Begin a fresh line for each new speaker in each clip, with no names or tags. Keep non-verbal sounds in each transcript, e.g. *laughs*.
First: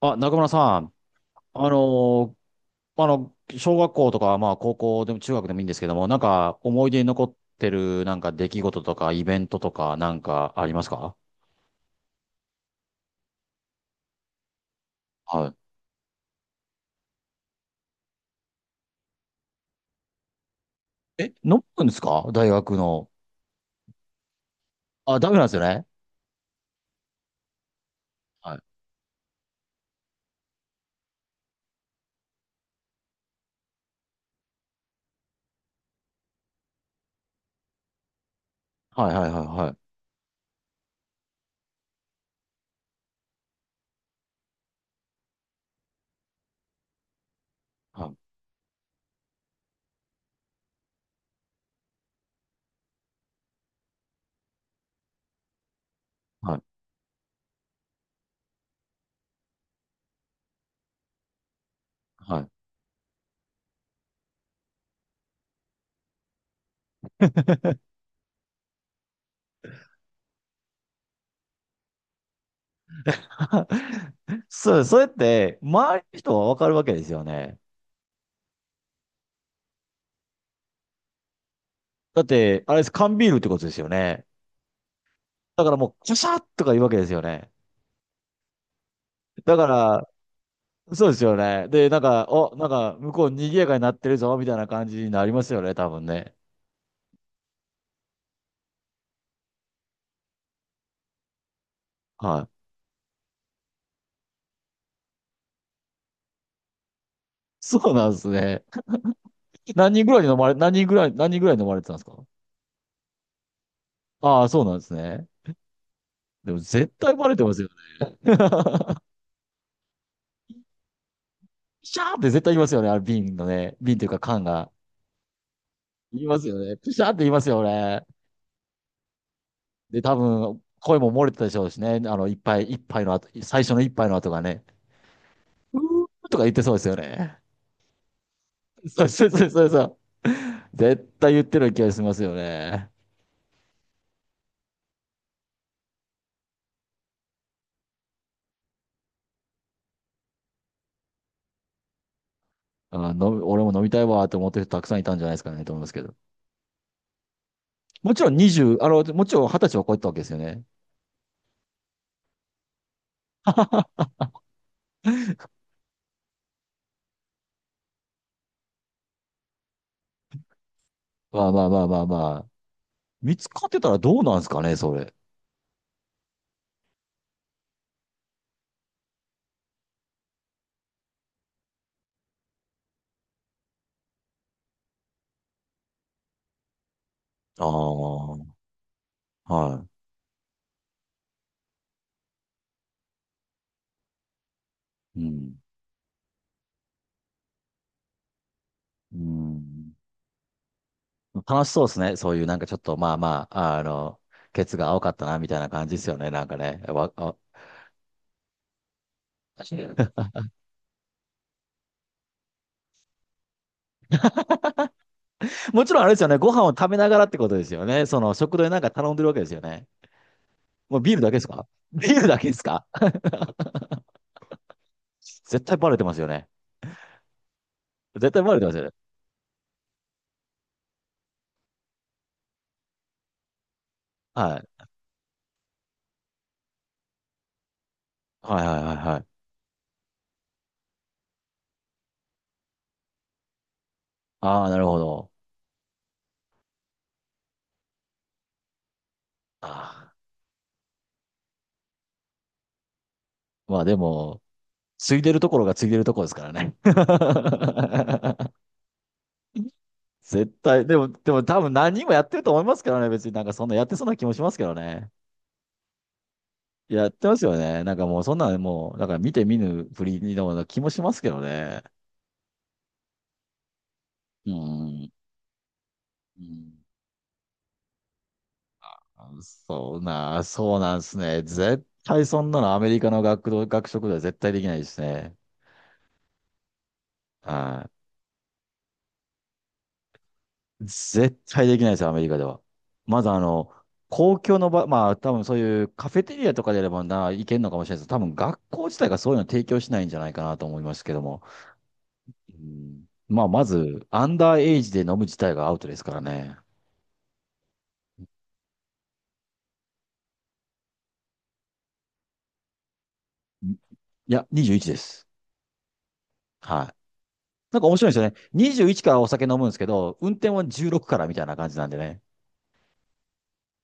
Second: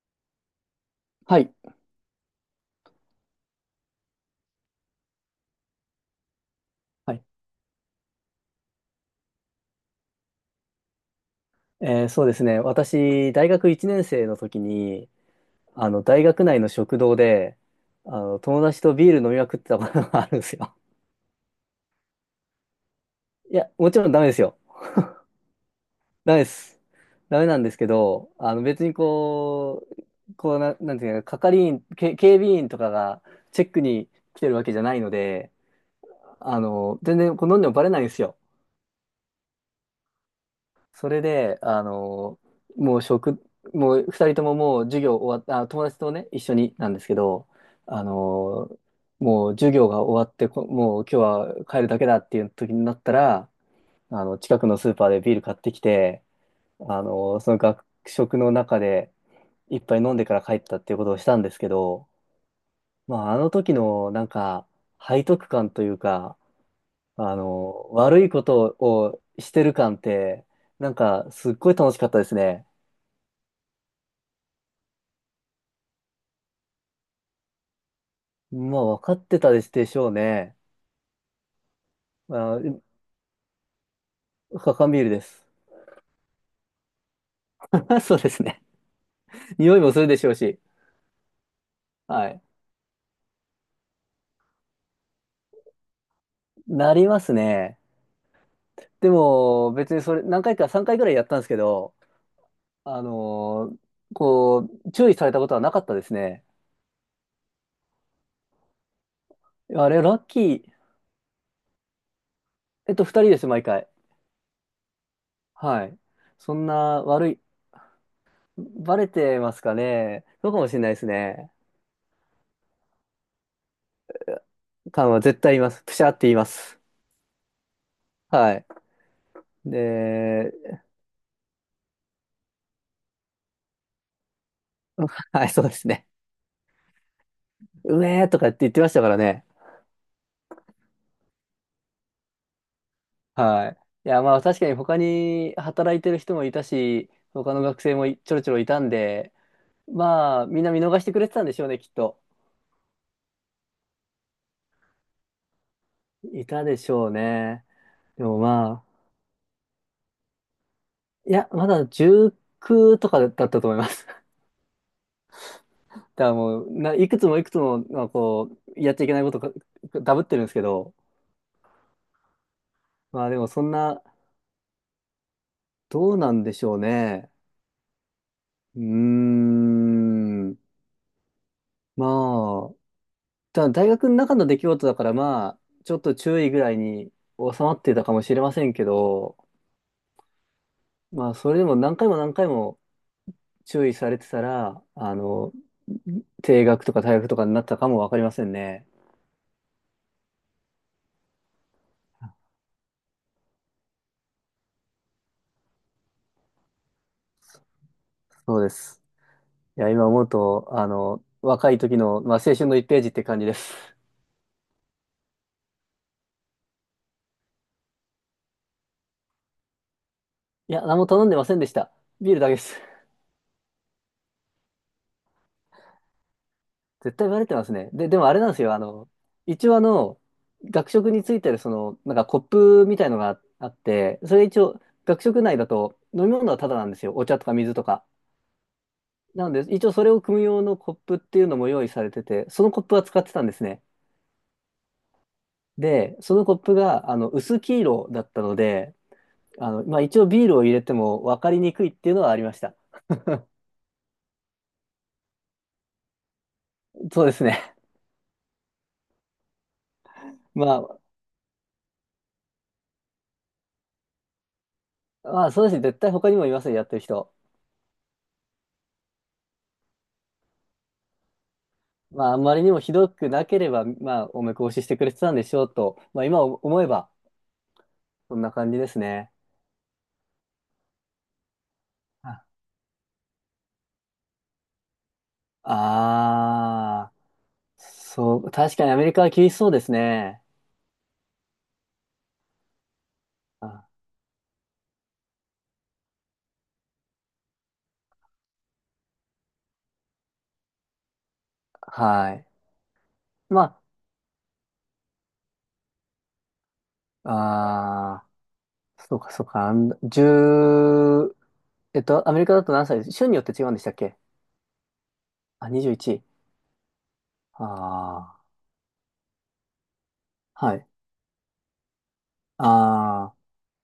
あ、中村さん、
はい。
あの小学校とか、まあ、高校でも中学でもいいんですけども、なんか、思い出に
は
残
い。
ってる、なんか、出来事とか、イベントとか、なんか、ありますか？
そうですね。私、大学1年生の時に、
は
あの、大学内の食堂で、あの、友達とビール飲みまくってたことがあるんですよ。
い。え、飲むんですか、大学の？
*laughs* いや、もちろんダメですよ。
あ、ダメなんですよね。
ダメです。ダメなんですけど、
は
あ
い。
の、別になんていうか、係員、警備員とかがチェックに来てるわけじゃないので、あの、全然こう飲んでもバレないんですよ。
はいはいはいはい。
それで、あの、もう食、もう二人とももう授業終わった、あ、友達とね、一緒になんですけど、あ
はい。
の、もう授業が終わって、もう今日は帰るだけだっていう時になったら、あの、近くのスーパーでビール買ってきて、
はい
あの、その学食の中で一杯飲んでから帰ったっていうことをしたんですけど、
はい。
まあ、あの時のなんか、背徳感というか、あの、悪いことをしてる感って、なんか、すっごい楽しかったですね。
*laughs* そう、それって、周りの人はわかるわけですよね。
まあ、分かってたでしょうね。
だっ
まあ、
て、あれです、缶ビールってことですよね。
カンビールです。
だからもう、シャシャッとか言うわけですよね。
*laughs* そうですね。
だか
匂いもする
ら、
でしょうし。
そうですよね。で、なんか、
はい。
なんか、向こう賑やかになってるぞ、みたいな感じになりますよね、多分ね。
なりますね。でも、別にそれ、何回か、3回ぐらいやったんですけど、
はい。
あのーこ注意されたことはなかったですね。
そうなんですね。
あれ、ラッキー。
何人ぐらいに飲まれてたんですか？
2人です、毎回。
ああ、そうなんですね。
はい。
で
そ
も
ん
絶
な
対バ
悪
レ
い、
てますよね。*laughs*
バレてますかね。そうかもしれないですね。
シャーって絶対言いますよね、あれ瓶のね。瓶というか缶が。
缶は絶対言います。プシャーって
言い
言い
ま
ま
すよね。
す。
プシャーって言いますよね。
はい。
で、多
で、
分、声も漏れてたでしょうしね。一杯、一杯の後、最初の一杯の後がね。
*laughs* はい、そうで
う
すね。
ーとか言ってそうですよね。
うめーとかって言ってました
そう
から
そう
ね。
そうそうそう。絶対言ってる気がしますよね。
はい。いや、まあ確かに他に働いてる人もいたし、他の学生もちょろちょろいたんで、まあみんな見逃してくれてたんでしょうね、きっと。
あ、俺も飲みたいわって思ってる人たくさんいたんじゃないですかねと思いますけど。
いたでしょうね。
もち
で
ろん
も
20、
ま
あ
あ、
の、もちろん20歳は超えてたわけですよね。
いや、まだ19とかだったと思い
*laughs*
ます。*laughs*
ま
だからもう、いくつもいくつも、まあ、こう、やっちゃいけないことか、ダブってるんですけど、
あまあまあまあまあ。
まあ
見
でも
つ
そ
かっ
ん
てたら
な、
どうなんですかね、それ。
どうなんでしょうね。うーん。まあ、ただ大学の中の出来事だから、まあ、ちょっと注意ぐらいに収
ああ、
まってたかもしれま
は
せんけど、まあ、それでも何回も何回も注意されてたら、あ
い。う
の、
ん。
停学とか退学とかになったかもわかりませんね。
うん。楽しそうですね。そういうなんかちょっとまあまあ、ケツが青かったな、みたいな感じですよね。なんかね。
そうです。いや、今思
*laughs*
うと、あの、若い時の、まあ、青春の1ページって感じです。
もちろんあれですよね。ご飯を食べながらってことですよね。その食堂でなんか頼んでるわけですよね。
いや、
も
何
う
も
ビール
頼
だ
ん
け
で
で
ま
す
せん
か？
でした。
*laughs* ビール
ビー
だ
ル
け
だ
で
けで
す
す。
か？ *laughs* 絶対バレてますよね。
絶対バレてますね。で、でも
絶
あれ
対
なん
バ
で
レ
す
てま
よ。
す
あ
よね。
の、一応あの、学食についてるその、なんかコップみたいのがあって、それ
は
一応、
い。
学食内だと飲み物はタダなんですよ。お茶とか水とか。
はいはいはいはい。
なので、一応それを汲む用のコップっていうのも用意されてて、そのコップは使ってたんですね。
ああ、なるほど。
で、そのコップが、あの、薄黄色だったので、あの、まあ
あ
一応ビールを入れても分かりにくいっていうのはありました。
まあでも、ついでるところがついでるところですからね。
そうですね。
*laughs* 絶
*laughs*
対、で
ま
も、でも多分何人もやってると思いますからね。別になんかそんなやってそうな気もしますけどね。
まあそうですね。絶対他にもいますよ、やってる
やって
人。
ますよね。なんかもうそんなのもう、なんか見て見ぬふりのような気もしますけどね。
まあ、あんまりにもひどくなければ、まあ、お
う
目通ししてく
ん。
れてたんでしょうと、まあ、今
うん、
思えば、そんな感じですね。
そうなんですね。絶対
あ
そんなの、アメリカの学食では絶対できないですね。
あー、
は
そう、確かにアメリカは厳しそうですね。
い。絶対できないですよ、アメリカでは。まず
あ、
公共の場、まあ多分そういうカフェテリアとかであればな、いけるのかもしれないです。多分学校自体がそういうの提供しないんじゃないかなと思いますけども。
はい。
うん、まあ
ま
まず、アンダーエイジで飲む自体がアウトですからね。
あ、ああ、そうか、そうか、1、アメリカだと何歳です、州によって違う
ん
ん
い
でしたっけ？
や、21です。
あ、21。
はい。なんか面白いですよね。
あ
21からお酒飲むんですけど、運転は
あ、はい。
16からみたいな感じなんでね。
ああ、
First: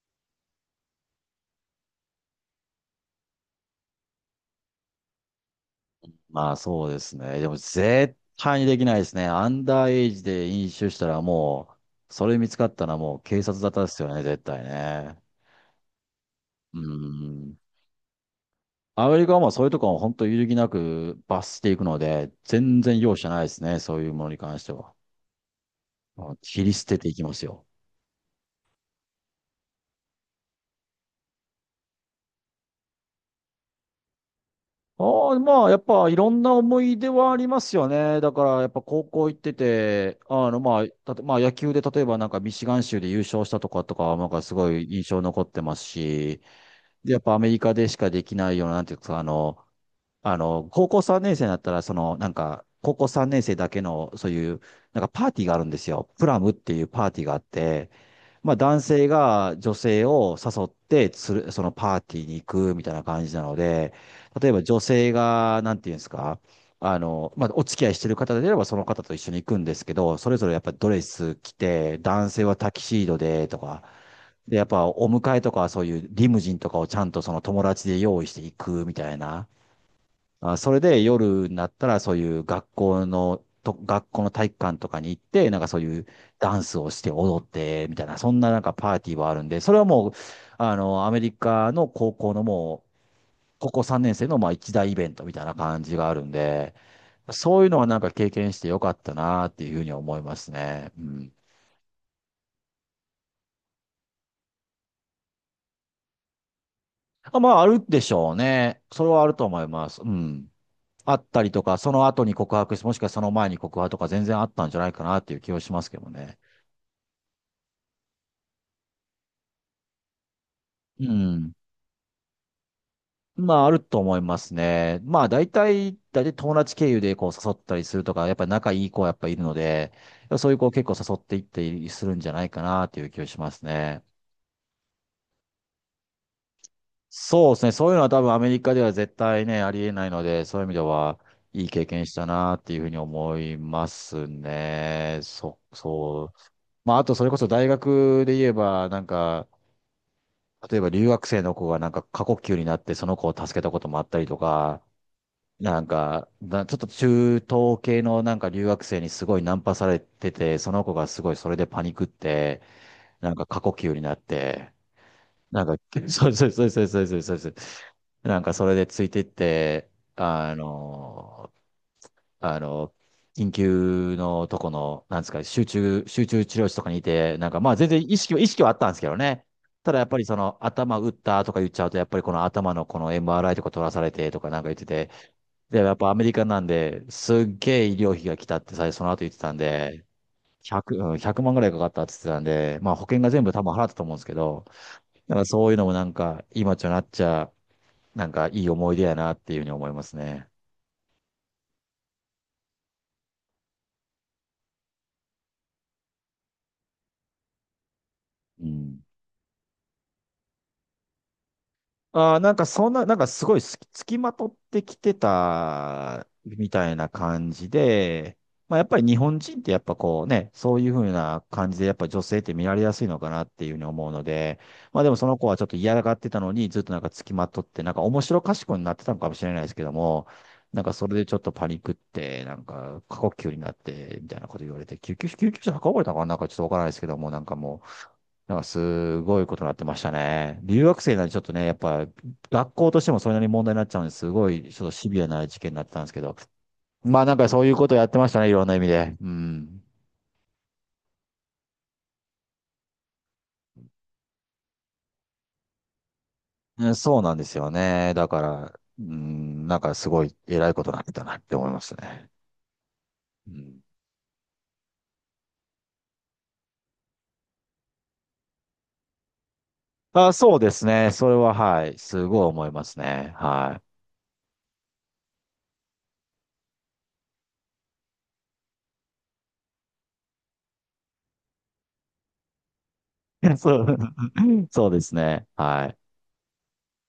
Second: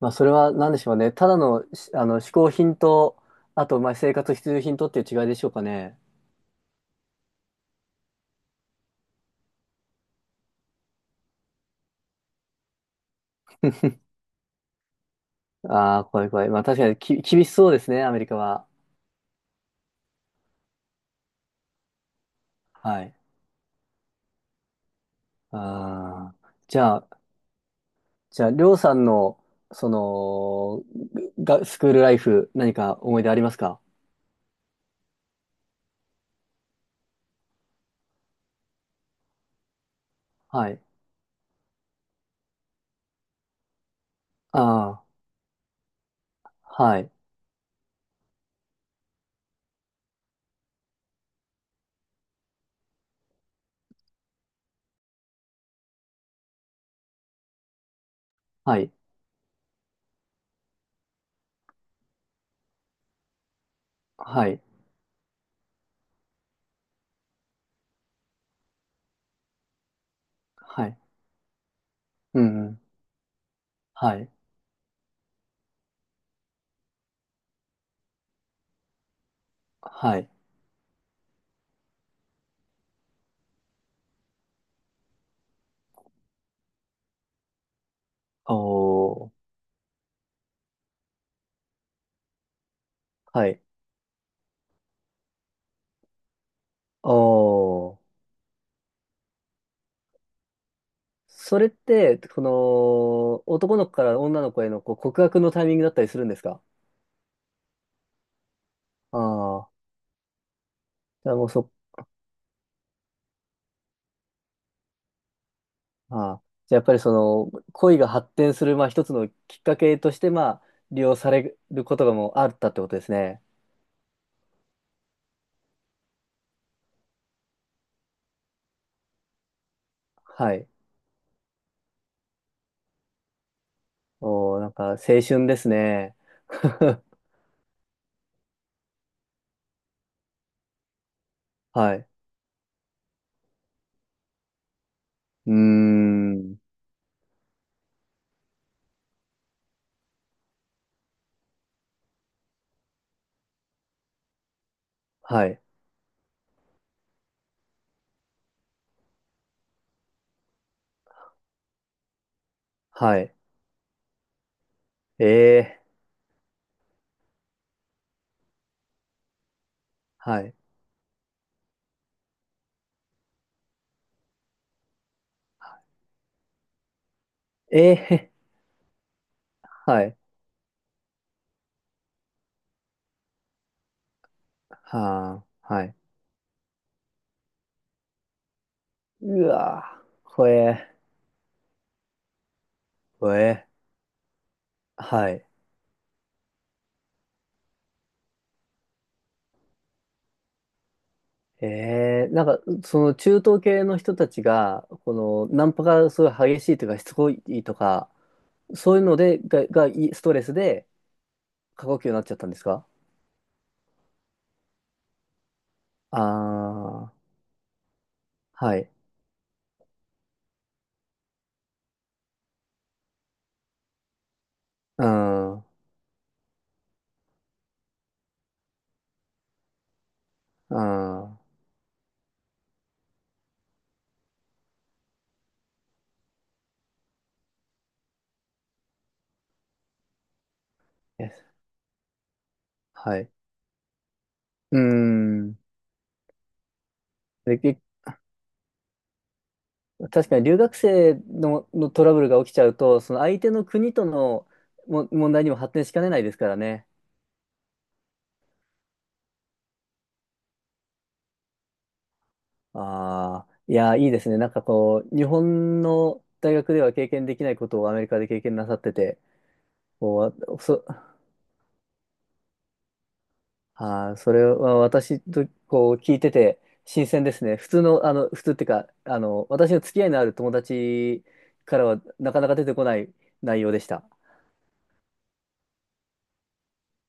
まあ、それは何でしょうね。ただの、あの、嗜好品と、あと、まあ、生活必需品とっていう違いでしょうかね。
まあそうですね。でも絶対にできないですね。アンダーエイジで飲酒したらもう、それ見つかったらもう警察沙汰ですよね、絶対ね。
ああ、怖い怖い。まあ確
う
かに厳し
ん。
そうですね、アメリカは。
アメリカはまあそういうとこは本当揺るぎなく罰していくので、全然
はい。
容赦ないですね、そういうものに関しては。ま
あ
あ
あ、
切り捨てていきますよ。
じゃあ、りょうさんの、その、スクールライフ、何か思い出ありますか？
ああ、まあ、やっぱいろんな思い出はありますよね。だから、やっぱ高校行ってて、
は
ま
い。
あ、まあ、野球で例えばなんかミシガン州で優勝したとかは、なんかすごい
あ
印
あ、
象残ってますし、
はい。
で、やっぱアメリカでしかできないような、なんていうか、高校3年生になったら、その、なんか、高校3年生だけの、そういう、なんかパーティーがあるんですよ。プラムっていうパーティーがあって、まあ
は
男
い。
性が女性を誘ってそのパーティーに行くみたいな感じなので、
は
例え
い。
ば女性が、なんていうんですか、まあお付き合いしてる方であればその方と一緒に行くんですけど、それぞれやっぱ
は
ド
い。
レス着て、男
う
性は
ん、う
タ
ん。
キシードでとか、
はい。
で、やっぱお迎えとかそういうリムジンとかをちゃんとその友達で用意していくみたいな。
はい。
あ、それで夜になったらそういう学校の体育館とかに行って、なんかそういうダンスをして踊って、みたいな、そんななんかパーティー
お
は
ー。
あるんで、それはもう、アメリカの高校のもう、
はい。
高校3年生のまあ一大イベントみたいな感じがあるんで、そういうのは
お
なんか
ー。
経験してよかったなっていうふうに思いますね。うん。
それって、この、男の子から女の子へのこう告白のタイミングだったりするんですか
あ、まあ、あるでしょうね。それ
あ
はあると
あ
思い
ー。
ます。うん。あっ
じゃあ
た
もう
りと
そ
か、その後に告白して、もしくはその前に告白とか全然あったんじゃないかなっていう気はしますけど
あ
ね。
あ、じゃあやっぱりその恋が発展する、まあ、一つのきっかけとして、まあ、利
う
用さ
ん。
れることがもうあったってことですね。
まあ、あると思いますね。まあ、大体友達経由でこう誘ったりするとか、やっぱり仲いい子はやっぱいるので、そう
は
いう子
い。
を結構誘っていったりするんじゃないかなという気がしますね。
おー、なんか青春ですね。*laughs*
そうですね。そういうのは多分アメリカでは絶対ね、ありえないので、そういう意味では、いい経
は
験
い。
したなっていうふうに思いますね。
うー
そう。
ん。
まあ、あとそれこそ大学で言えば、なんか、例えば留学生の子がなんか過呼吸になってその子を助けたこともあったりとか、
はい。
なんか、ちょっと中東系のなんか留学生にすごいナンパされてて、その子がすごいそれでパニクって、
は
な
い。
んか過呼吸になって、なんか、
ええ、
*laughs* そうそうそうそうそうそうそうそう。なんかそれでついてって、
はい。
あのあの緊急のとこの、なんですか、集中治療室とかにいて、なんかまあ全然
ええ。
意識はあったんですけどね。
*laughs*
ただ
は
やっぱ
い。
りその頭打ったとか言っちゃうと、やっぱりこの頭のこの MRI とか取らされてとかなんか言ってて、
はあ、
で、
は
や
い。
っぱアメリカなんで、すっげえ医療費が来たって最初その後言って
う
たん
わ
で、
ー、ほ
100、
え
うん、1万ぐらいかかったって言ってたんで、まあ保険が
ほ
全部多
え、
分払ったと思うんですけど、
は
だから
い。
そういうのもなんか、今となっちゃ、なんかいい思い出やなっていうふうに思いますね。
ええ、なんか、その中東系の人たちが、この、ナンパがすごい激しいというか、しつこいとか、
う
そう
ん。
いうので、が、がいストレスで過呼吸になっちゃ
あ
っ
あ、
たん
なん
です
か
か？
そんな、なんかすごいすき付きまとってきて
あ
たみたいな
あー、
感じで、ま
は
あやっ
い。
ぱり日本人ってやっぱこうね、そういうふうな感じでやっぱ女性って見られやすいのかなっていうふうに思うので、まあ
う
でもその子
ん、
は
う
ちょ
ん、
っと嫌がってたのにずっとなんか付きまとって、なんか面白かしこになってたのかもしれないですけども、なんかそれでちょっとパニックって、なんか過呼吸になってみたいなこと言われて、救急車運ばれたのかな、なんかちょっとわからないですけども、なんかもう、なんかすごいことになってましたね。留学生なんで
Yes、
ちょっとね、やっぱ学校として
は
もそ
い。
れなりに問題になっちゃうんで、すごい
う
ちょっとシビアな
ん。
事件になってたんですけど。まあなんか
で、
そういうことをやってましたね、いろんな意味で。うん。
確かに留学生のトラブルが起きちゃうと、その相手の国とのも問題にも発展しかねないですからね。
うん、そうなんですよね。だから、うん、なんかすごい偉いことになってたなって思いますね。
あ
う
あ、い
ん、
や、いいですね。なんかこう、日本の大学では経験できないことをアメリカで経験なさってて、こ
あ、
う、
そう
わ
で
そ、
すね。それははい。すごい思いますね。は
ああ、それは私とこう聞いてて新鮮ですね。普通の、あの、普通っていうか、あの、私の付き合いのある友達からはなかなか出てこない
い。*laughs*
内容で
そ
し
う、
た。
*laughs* そうですね。はい。